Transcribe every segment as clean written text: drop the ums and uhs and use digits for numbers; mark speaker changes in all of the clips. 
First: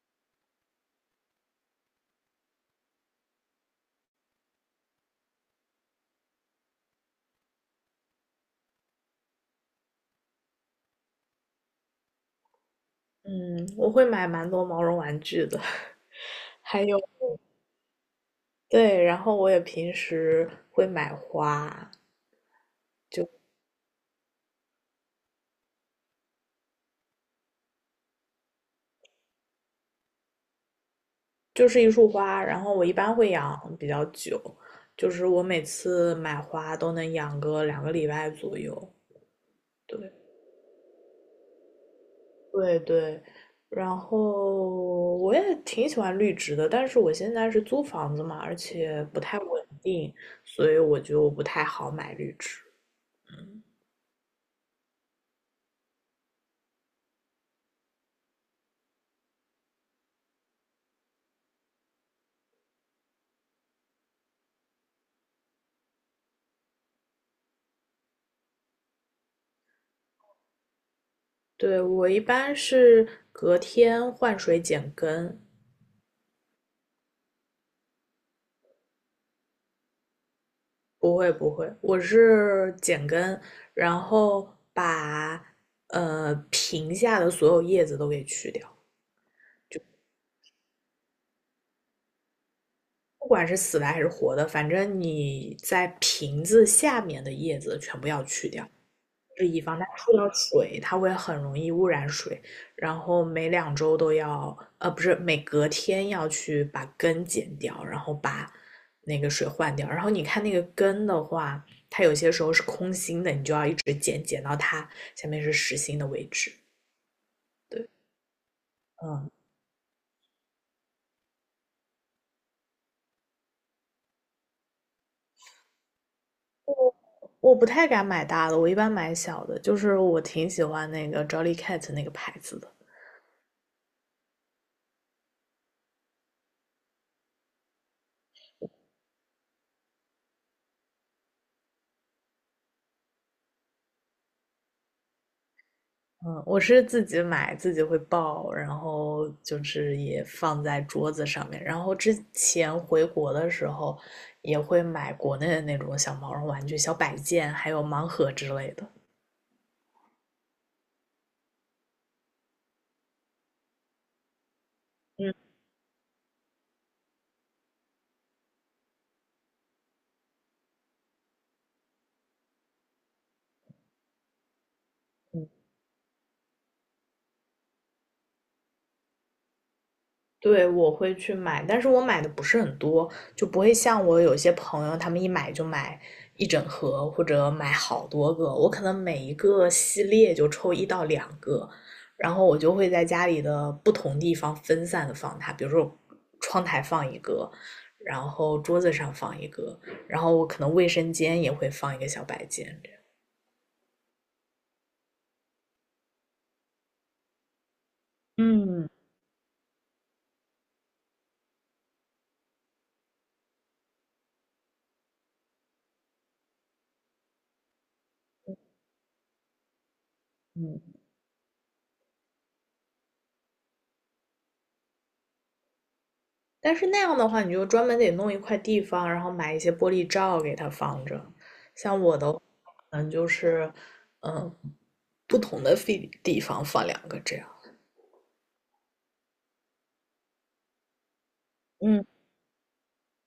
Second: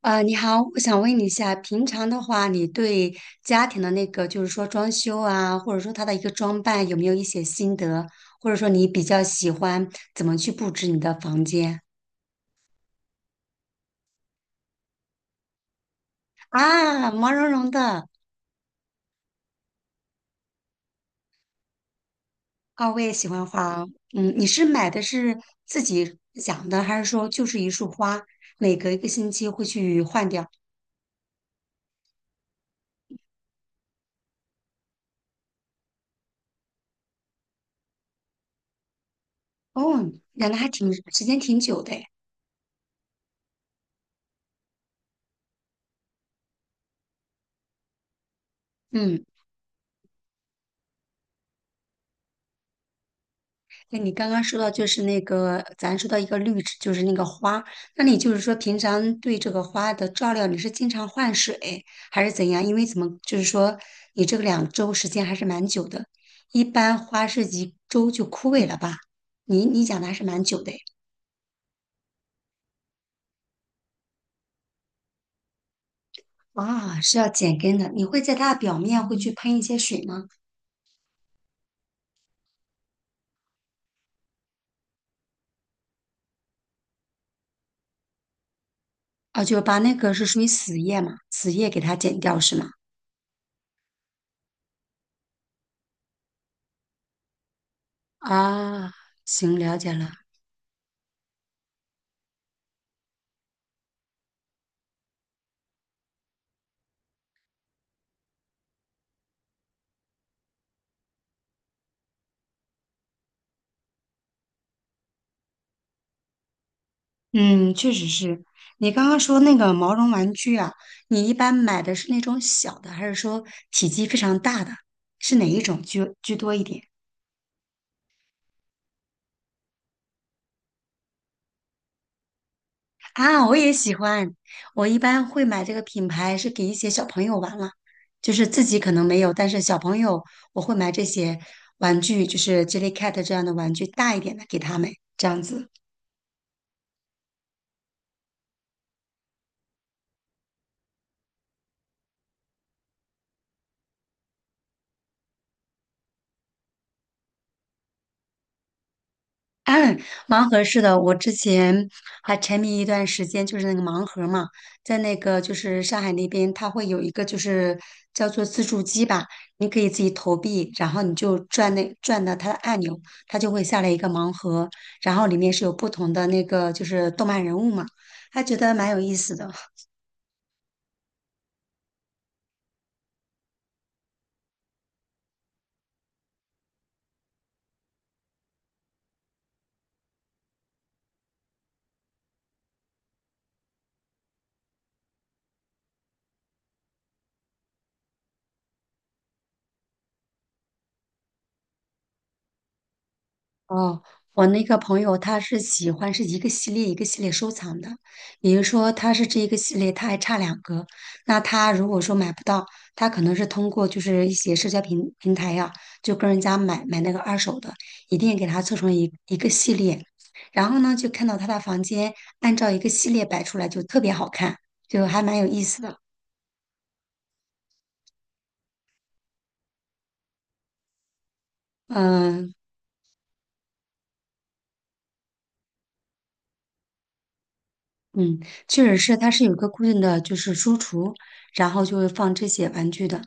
Speaker 1: 你好，我想问你一下，平常的话，你对家庭的那个，就是说装修啊，或者说它的一个装扮，有没有一些心得？或者说你比较喜欢怎么去布置你的房间
Speaker 2: 嗯，我会买蛮多毛绒玩具的，还有，
Speaker 1: 啊？毛茸茸的
Speaker 2: 对，然后我也平时会买花，
Speaker 1: 啊，我也喜欢花哦嗯，你是买的是自己养的，还是说就是一束花，每隔一个星期会去换掉？
Speaker 2: 就是一束花，然后我一般会养比较久，就是我每次买花都能养个两个礼拜左右。对，
Speaker 1: 哦，养的还挺时间挺久的诶
Speaker 2: 对对，然后我也挺喜欢绿植的，但是我现在是租房子嘛，而且不
Speaker 1: 嗯。
Speaker 2: 太稳定，所以我就不太好买绿植。
Speaker 1: 那你刚刚说到就是那个，咱说到一个绿植，就是那个花。那你就是说，平常对这个花的照料，你是经常换水还是怎样？因为怎么就是说，你这个两周时间还是蛮久的，一般花是一周就枯萎了吧？你讲的还是蛮久的诶
Speaker 2: 对，我一般是隔天换水剪根，
Speaker 1: 啊，是要剪根的。你会在它的表面会去喷一些水吗？
Speaker 2: 不会不会，我是剪根，然后把瓶下的所有叶子都给去掉，
Speaker 1: 啊，就把那个是属于死叶嘛，死叶给它剪掉是吗？
Speaker 2: 不管是死的还是活的，反正你在瓶子下面的叶子全部要去掉，
Speaker 1: 啊，
Speaker 2: 就
Speaker 1: 行，
Speaker 2: 以
Speaker 1: 了
Speaker 2: 防它
Speaker 1: 解了。
Speaker 2: 触到水，它会很容易污染水。然后每两周都要，不是每隔天要去把根剪掉，然后把那个水换掉。然后你看那个根的话，它有些时候是空心的，你就要一直剪，剪到它下面是实心的位置。
Speaker 1: 嗯，
Speaker 2: 对，
Speaker 1: 确实是。你刚刚
Speaker 2: 嗯，
Speaker 1: 说那个毛绒玩具啊，你一般买的是那种小的，还是说体积非常大的？是哪一种居多一点？
Speaker 2: 我我不太敢买大的，我一般买小的。就是我挺喜欢那个 Jolly Cat 那个牌子的，
Speaker 1: 啊，我也喜欢。我一般会买这个品牌是给一些小朋友玩了，就是自己可能没有，但是小朋友我会买这些玩具，就是 Jellycat 这样的玩具，大一点的给他们，这样子。
Speaker 2: 嗯，我是自己买，自己会抱，然后就是也放在桌子上面。然后之前回国的时候，也会买国内的那种小毛绒玩具、小摆件，还有盲盒之类的。
Speaker 1: 盲盒是的，我之前还沉迷一段时间，就是那个盲盒嘛，在那
Speaker 2: 嗯，
Speaker 1: 个就是上海那边，它会有一个就是叫做自助机吧，你可以自己投币，然后你就转那转到它的按钮，它就会下来一个盲盒，然后里
Speaker 2: 嗯，
Speaker 1: 面是有不同的那个就是动漫人物嘛，还觉得蛮有意思的。
Speaker 2: 对，我会去买，但是我买的不是很多，就不会像我有些朋友，他们一买就买一整盒或者买好多个，我可能每一个系列就抽一到两个，然后我就会在家里的不同地方分散的放它，比如说窗台放一个，然后桌子上放一个，然后我可能卫生间也会放一个小摆件这样。
Speaker 1: 哦，我那个朋友他是喜欢是一个系列一个系列收藏的，也就是
Speaker 2: 嗯
Speaker 1: 说他是这一个系列，他还差两个。那他如果说买不到，他可能是通过就是一些社交平台呀、就跟人家买那个二手的，一定给他凑成一个系列。然后
Speaker 2: 嗯，
Speaker 1: 呢，就看到他的房间按照一个系列摆出来，就特别好看，就还蛮有意思的。
Speaker 2: 但是那样的话，你就专门得弄一块地方，然后买一些玻璃罩给它放着。像我的嗯，
Speaker 1: 嗯、
Speaker 2: 可能就是，嗯，不同的地方放两个这样。
Speaker 1: 嗯，确实是，它是有一个固定的就是书橱，然后就
Speaker 2: 嗯
Speaker 1: 会放这些玩具的。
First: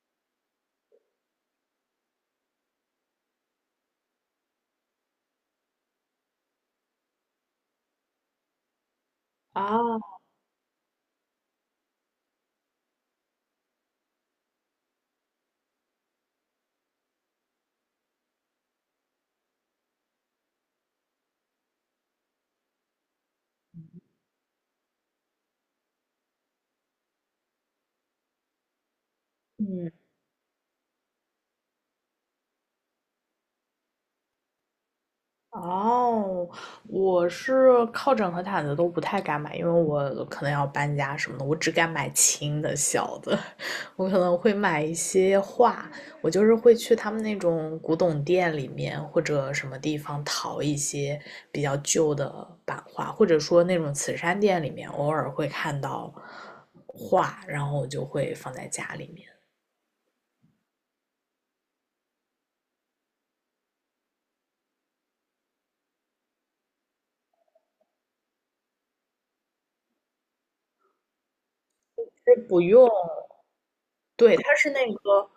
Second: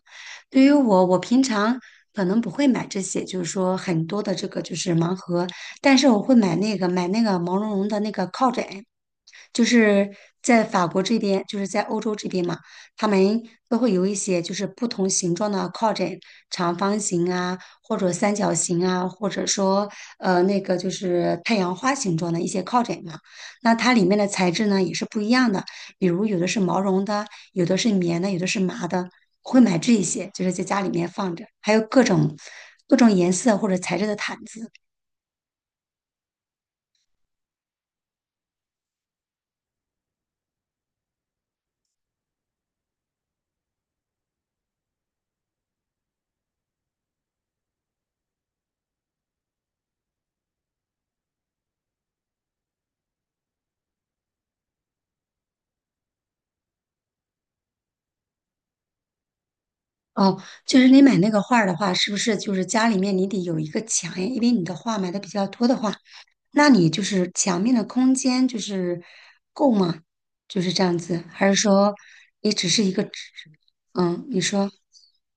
Speaker 1: 对于我，我平常可能不会买这些，就是说很多的这个就是盲盒，但是我会买那个买那个毛茸茸的那个靠枕，就
Speaker 2: 啊，
Speaker 1: 是在法国这边，就是在欧洲这边嘛，他们都会有一些就是不同形状的靠枕，长方形啊，或者三角形啊，或者说那个就是太阳花形状的一些靠枕嘛。那它里面的材质呢也是不一样的，比如有的是毛绒的，有的是棉的，有的是麻的。我会买
Speaker 2: 嗯。
Speaker 1: 这一些，就是在家里面放着，还有各种各种颜色或者材质的毯子。
Speaker 2: 哦，我是靠枕和毯子都不太敢买，因为我可能要搬家什么的，我只敢买轻的小的，我可能会买一些画，我就是会去他们那种古董店里面或者什么地方淘一些比较旧的版画，或者说那种慈善店里面偶尔会看到画，然后我就会放在家里面，
Speaker 1: 哦，就是你买那个画儿的话，是不是就是家里面你得有一个墙呀？因为你的画买的比较多的话，那你就是墙面的空间就是够吗？就是这样子，还是说
Speaker 2: 是
Speaker 1: 你
Speaker 2: 不
Speaker 1: 只是
Speaker 2: 用，
Speaker 1: 一个纸？嗯，
Speaker 2: 对，
Speaker 1: 你
Speaker 2: 它
Speaker 1: 说。
Speaker 2: 是那个。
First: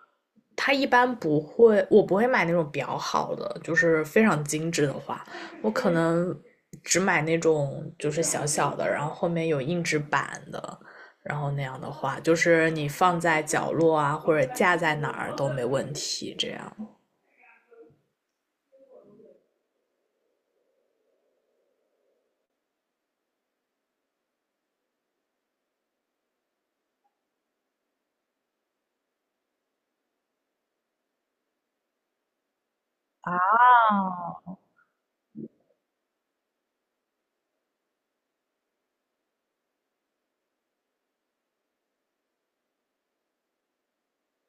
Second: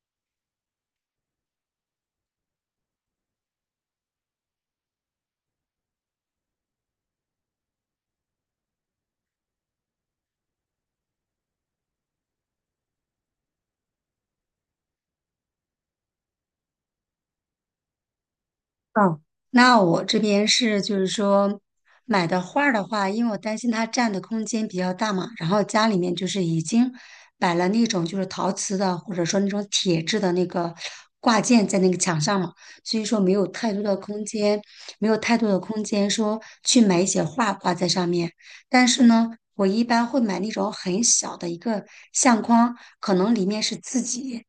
Speaker 2: 它一般不会，我不会买那种比较好的，就是非常精致的花，我可能只买那种就是小小的，然后后面有硬纸板的，然后那样的花，就是你放在角落啊，或者架在哪儿都没问题，这样。
Speaker 1: 哦，那我这边是就是说买的画儿的话，因为我担心它占的空间比较大嘛，然后家里面就是已经摆了那种就是陶瓷的或者说那种铁质的那个挂件在那个墙上嘛，所以说没有太多的空
Speaker 2: 哦，
Speaker 1: 间，没有太多的空间说去买一些画挂在上面。但是呢，我一般会买那种很小的一个相框，可能里面是自己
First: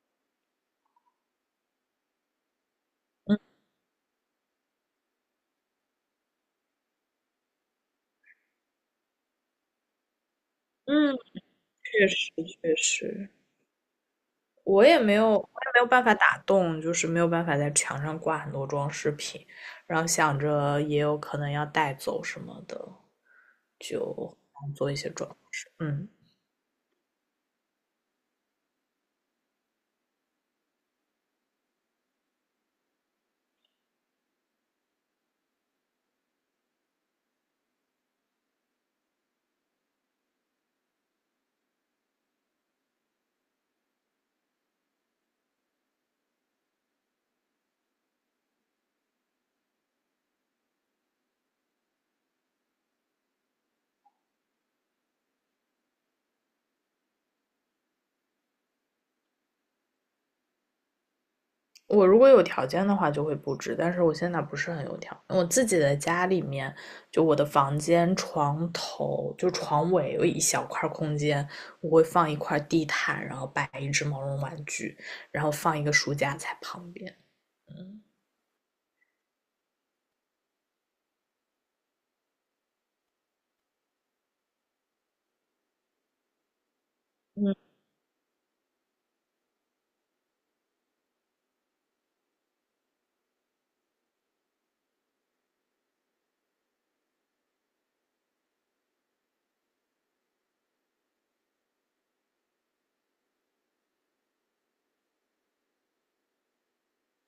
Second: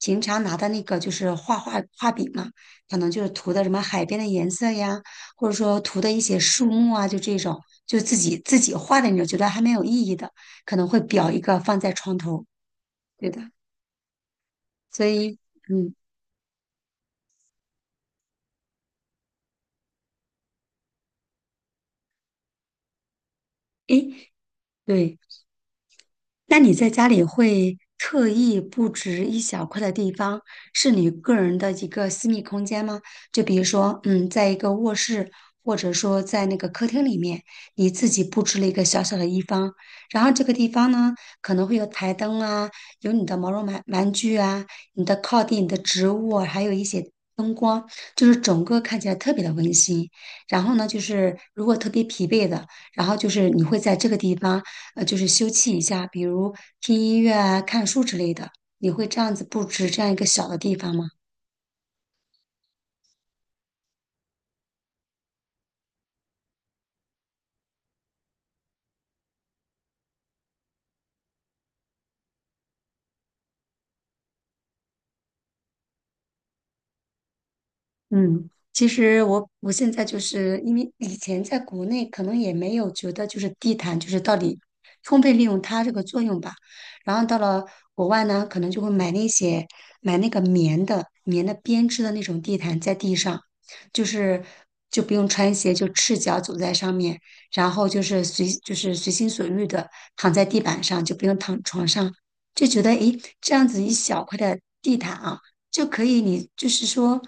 Speaker 1: 平常拿的那个就是画画画笔嘛。可能就是涂的什么海边的颜色呀，或者说涂的一些树木啊，就这种，就自己画的那种，觉得还蛮有意义的，可能会
Speaker 2: 嗯，
Speaker 1: 裱一个放在
Speaker 2: 确
Speaker 1: 床
Speaker 2: 实
Speaker 1: 头，
Speaker 2: 确实。
Speaker 1: 对的。
Speaker 2: 我也
Speaker 1: 所
Speaker 2: 没有，
Speaker 1: 以，
Speaker 2: 我也没有
Speaker 1: 嗯，
Speaker 2: 办法打洞，就是没有办法在墙上挂很多装饰品，然后想着也有可能要带走什么的，
Speaker 1: 诶，
Speaker 2: 就做一些
Speaker 1: 对。
Speaker 2: 装饰。嗯，
Speaker 1: 那你在家里会特意布置一小块的地方，是你个人的一个私密空间吗？就比如说，嗯，在一个卧室，或者说在那个客厅里面，你自己布置了一个小小的一方，然后这个地方呢，可能会有台灯啊，有你的毛绒玩具啊，你的靠垫、你的植物啊还有一些。灯光就是整个看起来特别的温馨，然后呢，就是如果特别疲惫的，然后就是你会在这个地方。就是休憩一下，比如听音乐啊、看书之类的。你会这样子布置这样一个小的地方吗？
Speaker 2: 我如果有条件的话就会布置，但是我现在不是很有条件我自己的家里面，就我的房间床头就床尾有一小块空间，我会放一块地毯，然后摆一只毛绒玩具，然后放一个书架在旁边。
Speaker 1: 嗯，其实我现在就是因为以前在国内可能也没有觉得就是地毯就是到底充分利用它这个作用吧，然后到
Speaker 2: 嗯，
Speaker 1: 了国外呢，可能就会买那些买那个棉的编织的那种地毯在地上，就是就不用穿鞋，就赤脚走在上面，然后就是随心所欲的躺在地板上，就不用躺床上，就觉得诶这样子一小块的地毯啊。就可以你就是说，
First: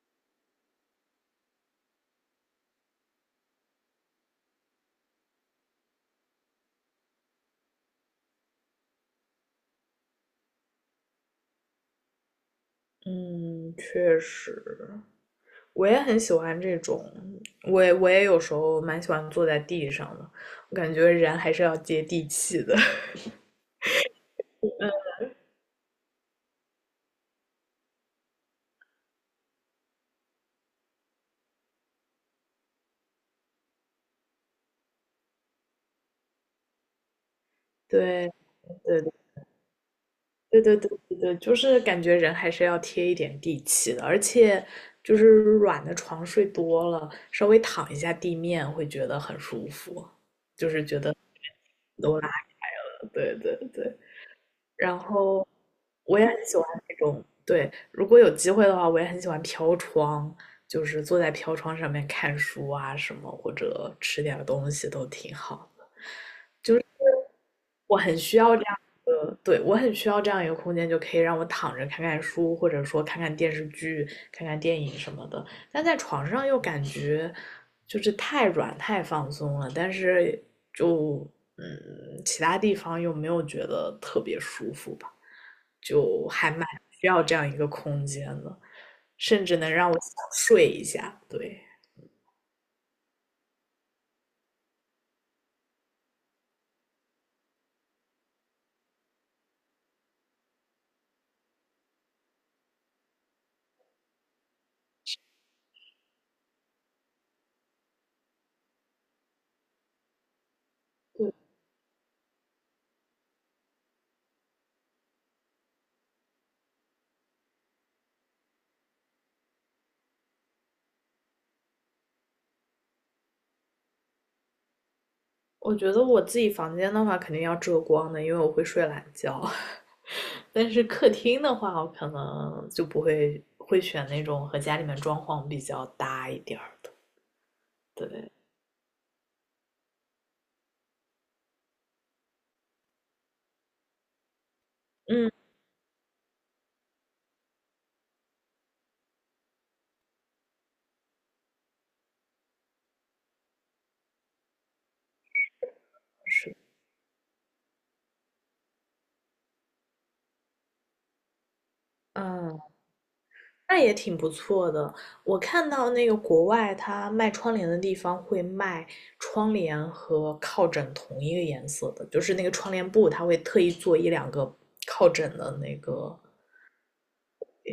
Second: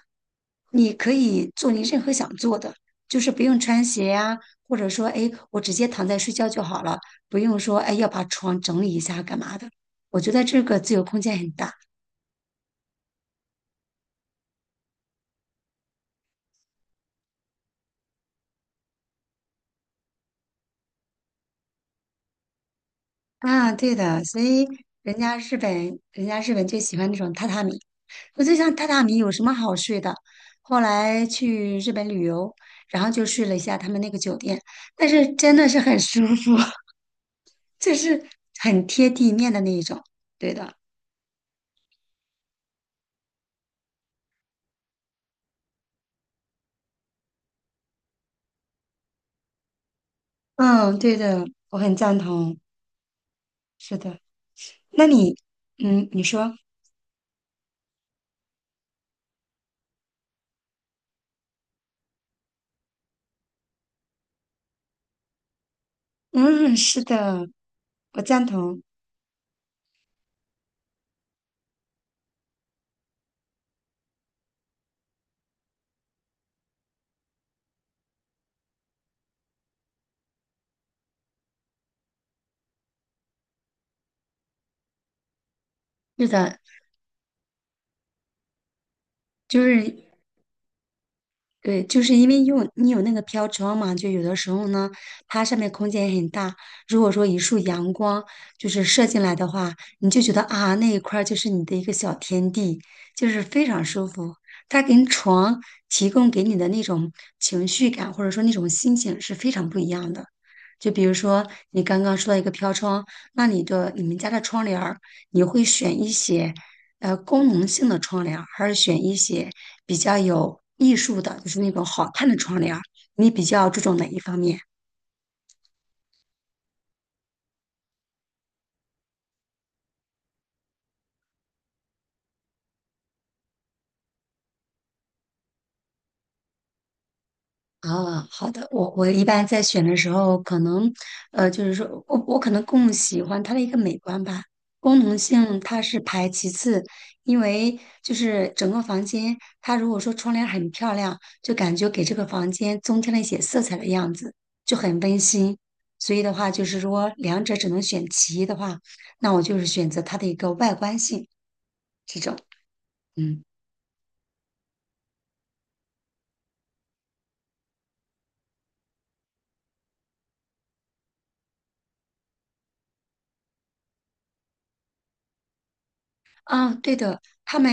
Speaker 1: 你可以做你任何想做的，就是不用穿鞋呀、或者说，哎，我直接躺在睡觉就好了，不用说，哎，要把床整理一下干嘛的。我觉得这个自由空间很大
Speaker 2: 嗯，确实，我也很喜欢这种，我也有时候蛮喜欢坐在地上的，我感觉人还是要接地气的。
Speaker 1: 啊，对的，所以人家日本就喜欢那种榻榻米。我就想榻榻米有什么好睡的？后来去日本旅游，然后就睡了一下他们那个酒店，但是真的是很舒服，就是
Speaker 2: 对
Speaker 1: 很
Speaker 2: 对
Speaker 1: 贴
Speaker 2: 对
Speaker 1: 地面的那一种。对
Speaker 2: 对
Speaker 1: 的，
Speaker 2: 对对对，就是感觉人还是要贴一点地气的，而且就是软的床睡多了，稍微躺一下地面会觉得很舒服，就是
Speaker 1: 嗯，
Speaker 2: 觉得
Speaker 1: 对的，我很 赞
Speaker 2: 都拉
Speaker 1: 同。
Speaker 2: 开了。对对对。
Speaker 1: 是的，
Speaker 2: 然
Speaker 1: 那你，
Speaker 2: 后
Speaker 1: 嗯，
Speaker 2: 我
Speaker 1: 你
Speaker 2: 也很
Speaker 1: 说，
Speaker 2: 喜欢那种，对，如果有机会的话，我也很喜欢飘窗，就是坐在飘窗上面看书啊什么，或者吃点儿东西都挺好的
Speaker 1: 嗯，是的，
Speaker 2: 我很
Speaker 1: 我
Speaker 2: 需
Speaker 1: 赞
Speaker 2: 要这样
Speaker 1: 同。
Speaker 2: 一个，对，我很需要这样一个空间，就可以让我躺着看看书，或者说看看电视剧、看看电影什么的。但在床上又感觉就是太软、太放松了，但是就嗯，其他地方又没有觉得特别舒服吧，就
Speaker 1: 是
Speaker 2: 还
Speaker 1: 的，
Speaker 2: 蛮需要这样一个空间的，甚至
Speaker 1: 就
Speaker 2: 能让我
Speaker 1: 是
Speaker 2: 想睡一下。对，
Speaker 1: 因为用你有那个飘窗嘛，就有的时候呢，它上面空间也很大。如果说一束阳光就是射进来的话，你就觉得啊，那一块儿就是你的一个小天地，就是非常舒服。它跟床提供给你的那种情绪感，或者说那种心情是非常不一样的。就比如
Speaker 2: 对，
Speaker 1: 说你刚刚说到一个飘窗，那你们家的窗帘儿你会选一些功能性的窗帘儿还是选一些比较有艺术的，就是那种好看的窗帘儿你比较注重哪一方面？
Speaker 2: 我觉得我自己房间的话，肯定要遮光的，因为我会睡懒觉。但是客厅的话，我可能就不会选那种和家里面装潢比较搭一点儿的。
Speaker 1: 啊，
Speaker 2: 对，
Speaker 1: 好的，我一般在选的时候，可能，就是说我可能更喜欢它的一个美观吧，功能
Speaker 2: 嗯，
Speaker 1: 性它是排其次，因为就是整个房间，它如果说窗帘很漂亮，就感觉给这个房间增添了一些色彩的样子，就很温馨。所以的话，
Speaker 2: 是，
Speaker 1: 就是说两者只能选其一的话，那我就是选择它的一个外观性这种，
Speaker 2: 嗯，
Speaker 1: 嗯。
Speaker 2: 那也挺不错的。我看到那个国外它卖窗帘的地方会卖窗帘和靠枕同一个颜色的，就是那个窗帘布，它会特意做一两个靠枕的那个，
Speaker 1: 啊，对的，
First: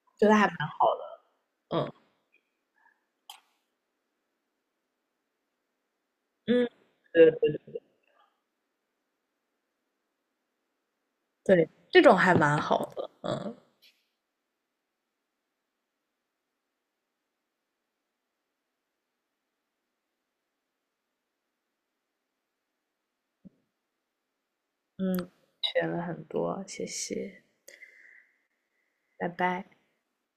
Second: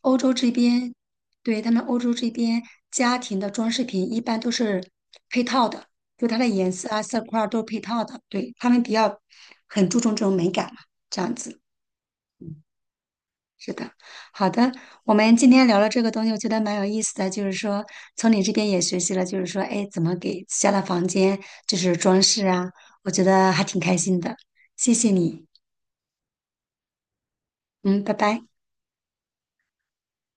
Speaker 1: 欧
Speaker 2: 就
Speaker 1: 洲
Speaker 2: 它还
Speaker 1: 这
Speaker 2: 蛮，
Speaker 1: 边，对，他们
Speaker 2: 嗯
Speaker 1: 欧洲这边家庭的装饰品一般都是配套的，就它的
Speaker 2: 嗯。
Speaker 1: 颜色啊、色
Speaker 2: 对
Speaker 1: 块儿都是配套的。对，他们很注重这种美感嘛，这样子。
Speaker 2: 对，这种还蛮好的，嗯
Speaker 1: 是的，好的，我们今天聊了这个东西，我觉得蛮有意思的，就是说从你这边也学习了，就是说，哎，怎么给自家的房间就是装饰啊，我觉得还挺开心的，谢谢
Speaker 2: 嗯，
Speaker 1: 你，
Speaker 2: 学了很多，谢谢，
Speaker 1: 嗯，拜拜。
Speaker 2: 拜拜。